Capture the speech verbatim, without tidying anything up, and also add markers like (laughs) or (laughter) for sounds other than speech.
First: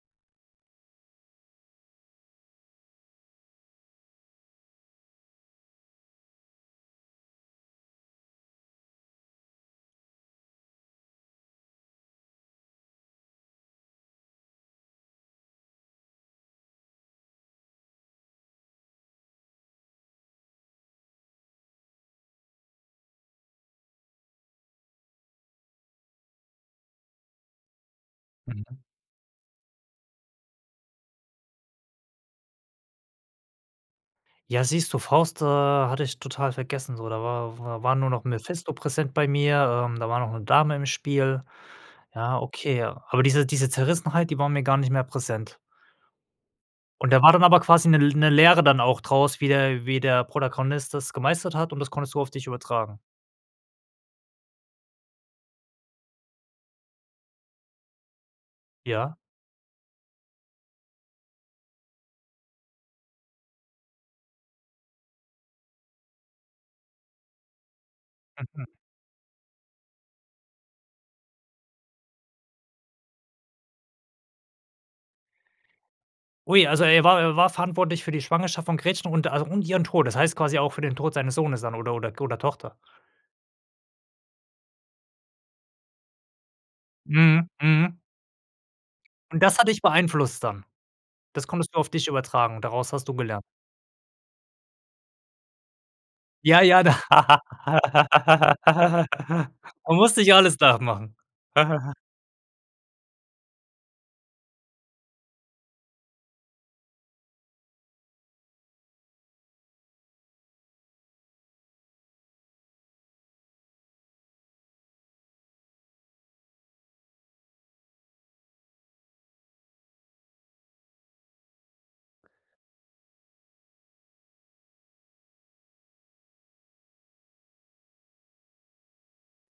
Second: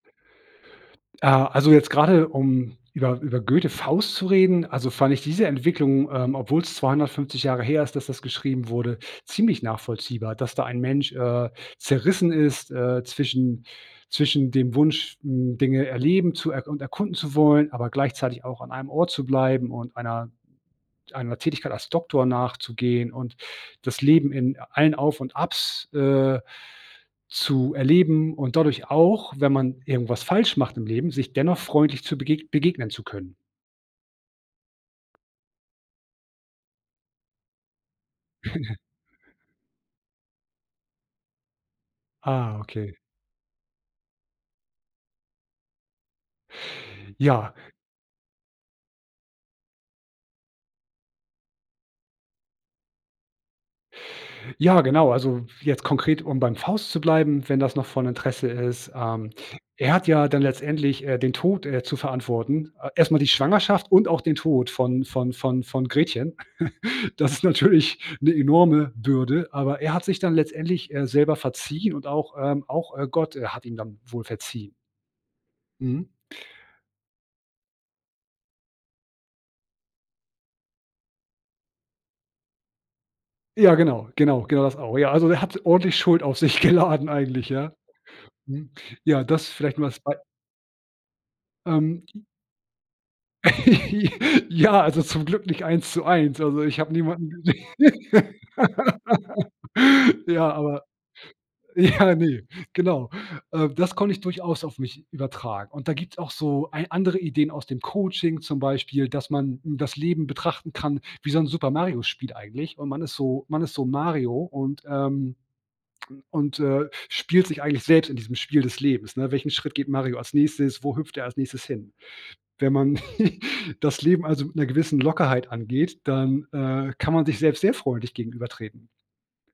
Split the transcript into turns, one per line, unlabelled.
Ah, also jetzt gerade um über über Goethe Faust zu reden, also fand ich diese Entwicklung, ähm, obwohl es zweihundertfünfzig Jahre her ist, dass das geschrieben wurde, ziemlich nachvollziehbar. Dass da ein Mensch, äh, zerrissen ist, äh, zwischen zwischen dem Wunsch, hm, Dinge erleben zu er und erkunden zu wollen, aber gleichzeitig auch an einem Ort zu bleiben und einer einer Tätigkeit als Doktor nachzugehen und das Leben in allen Auf und Abs, äh, zu erleben und
Mhm.
dadurch auch, wenn man irgendwas falsch macht im Leben, sich dennoch freundlich zu begeg begegnen zu können.
Ja, siehst du, Faust, äh, hatte ich total vergessen so. Da war war war nur noch Mephisto
(giggles)
präsent bei mir, ähm, da war noch 'ne Dame im Spiel. Ja,
Ah,
okay,
okay.
ja. Aber diese diese Zerrissenheit, die war mir gar nicht mehr präsent. Und da war dann
Ja.
aber quasi 'ne L 'ne Lehre dann auch draus, wie der wie der Protagonist das gemeistert hat, und das konntest du auf dich übertragen?
Ja, genau, also jetzt konkret, um beim Faust zu bleiben, wenn das noch von Interesse ist,
Ja.
ähm er hat ja dann letztendlich, äh, den Tod, äh, zu verantworten. A erst mal die Schwangerschaft und auch den Tod von von von von Gretchen. (giggles) Das ist natürlich 'ne
Mhm.
enorme Bürde, aber er hat sich dann letztendlich, äh, selber verziehen und auch, ähm auch, äh, Gott hat ihm dann wohl verziehen. Mhm.
Ui, also er war er war verantwortlich für die Schwangerschaft von Gretchen und also und ihren Tod. Das heißt quasi auch für den Tod seines Sohnes dann oder oder k oder Tochter?
Ja genau, genau, genau, das auch. Ja, also er hat ordentlich Schuld auf sich geladen eigentlich,
Mhm.
ja,
Mhm.
mhm, ja,
Und
das
das hat
vielleicht
dich
mal als Bei
beeinflusst dann? Das konntest du auf
Ähm,
dich
die
übertragen? Daraus hast du gelernt?
(laughs) Ja, also zum Glück nicht eins zu eins also,
Ja,
ich
ja,
habe
da
niemanden
(laughs) Man muss
(laughs)
nicht
Ja,
alles
aber
nachmachen. (giggles)
ja, ne, genau. Äh, das konnte ich durchaus auf mich übertragen, und da gibt's auch so ei andere Ideen aus dem Coaching zum Beispiel, dass man das Leben betrachten kann wie so 'n Super Mario-Spiel eigentlich, und man ist so man ist so Mario und, ähm, (smacks lips) und, äh, spielt sich eigentlich selbst in diesem Spiel des Lebens, ne? Welchen Schritt geht Mario als nächstes? Wo hüpft er als nächstes hin? Wenn man (giggles) das Leben also mit 'ner gewissen Lockerheit angeht, dann, äh, kann man sich selbst sehr freundlich gegenübertreten.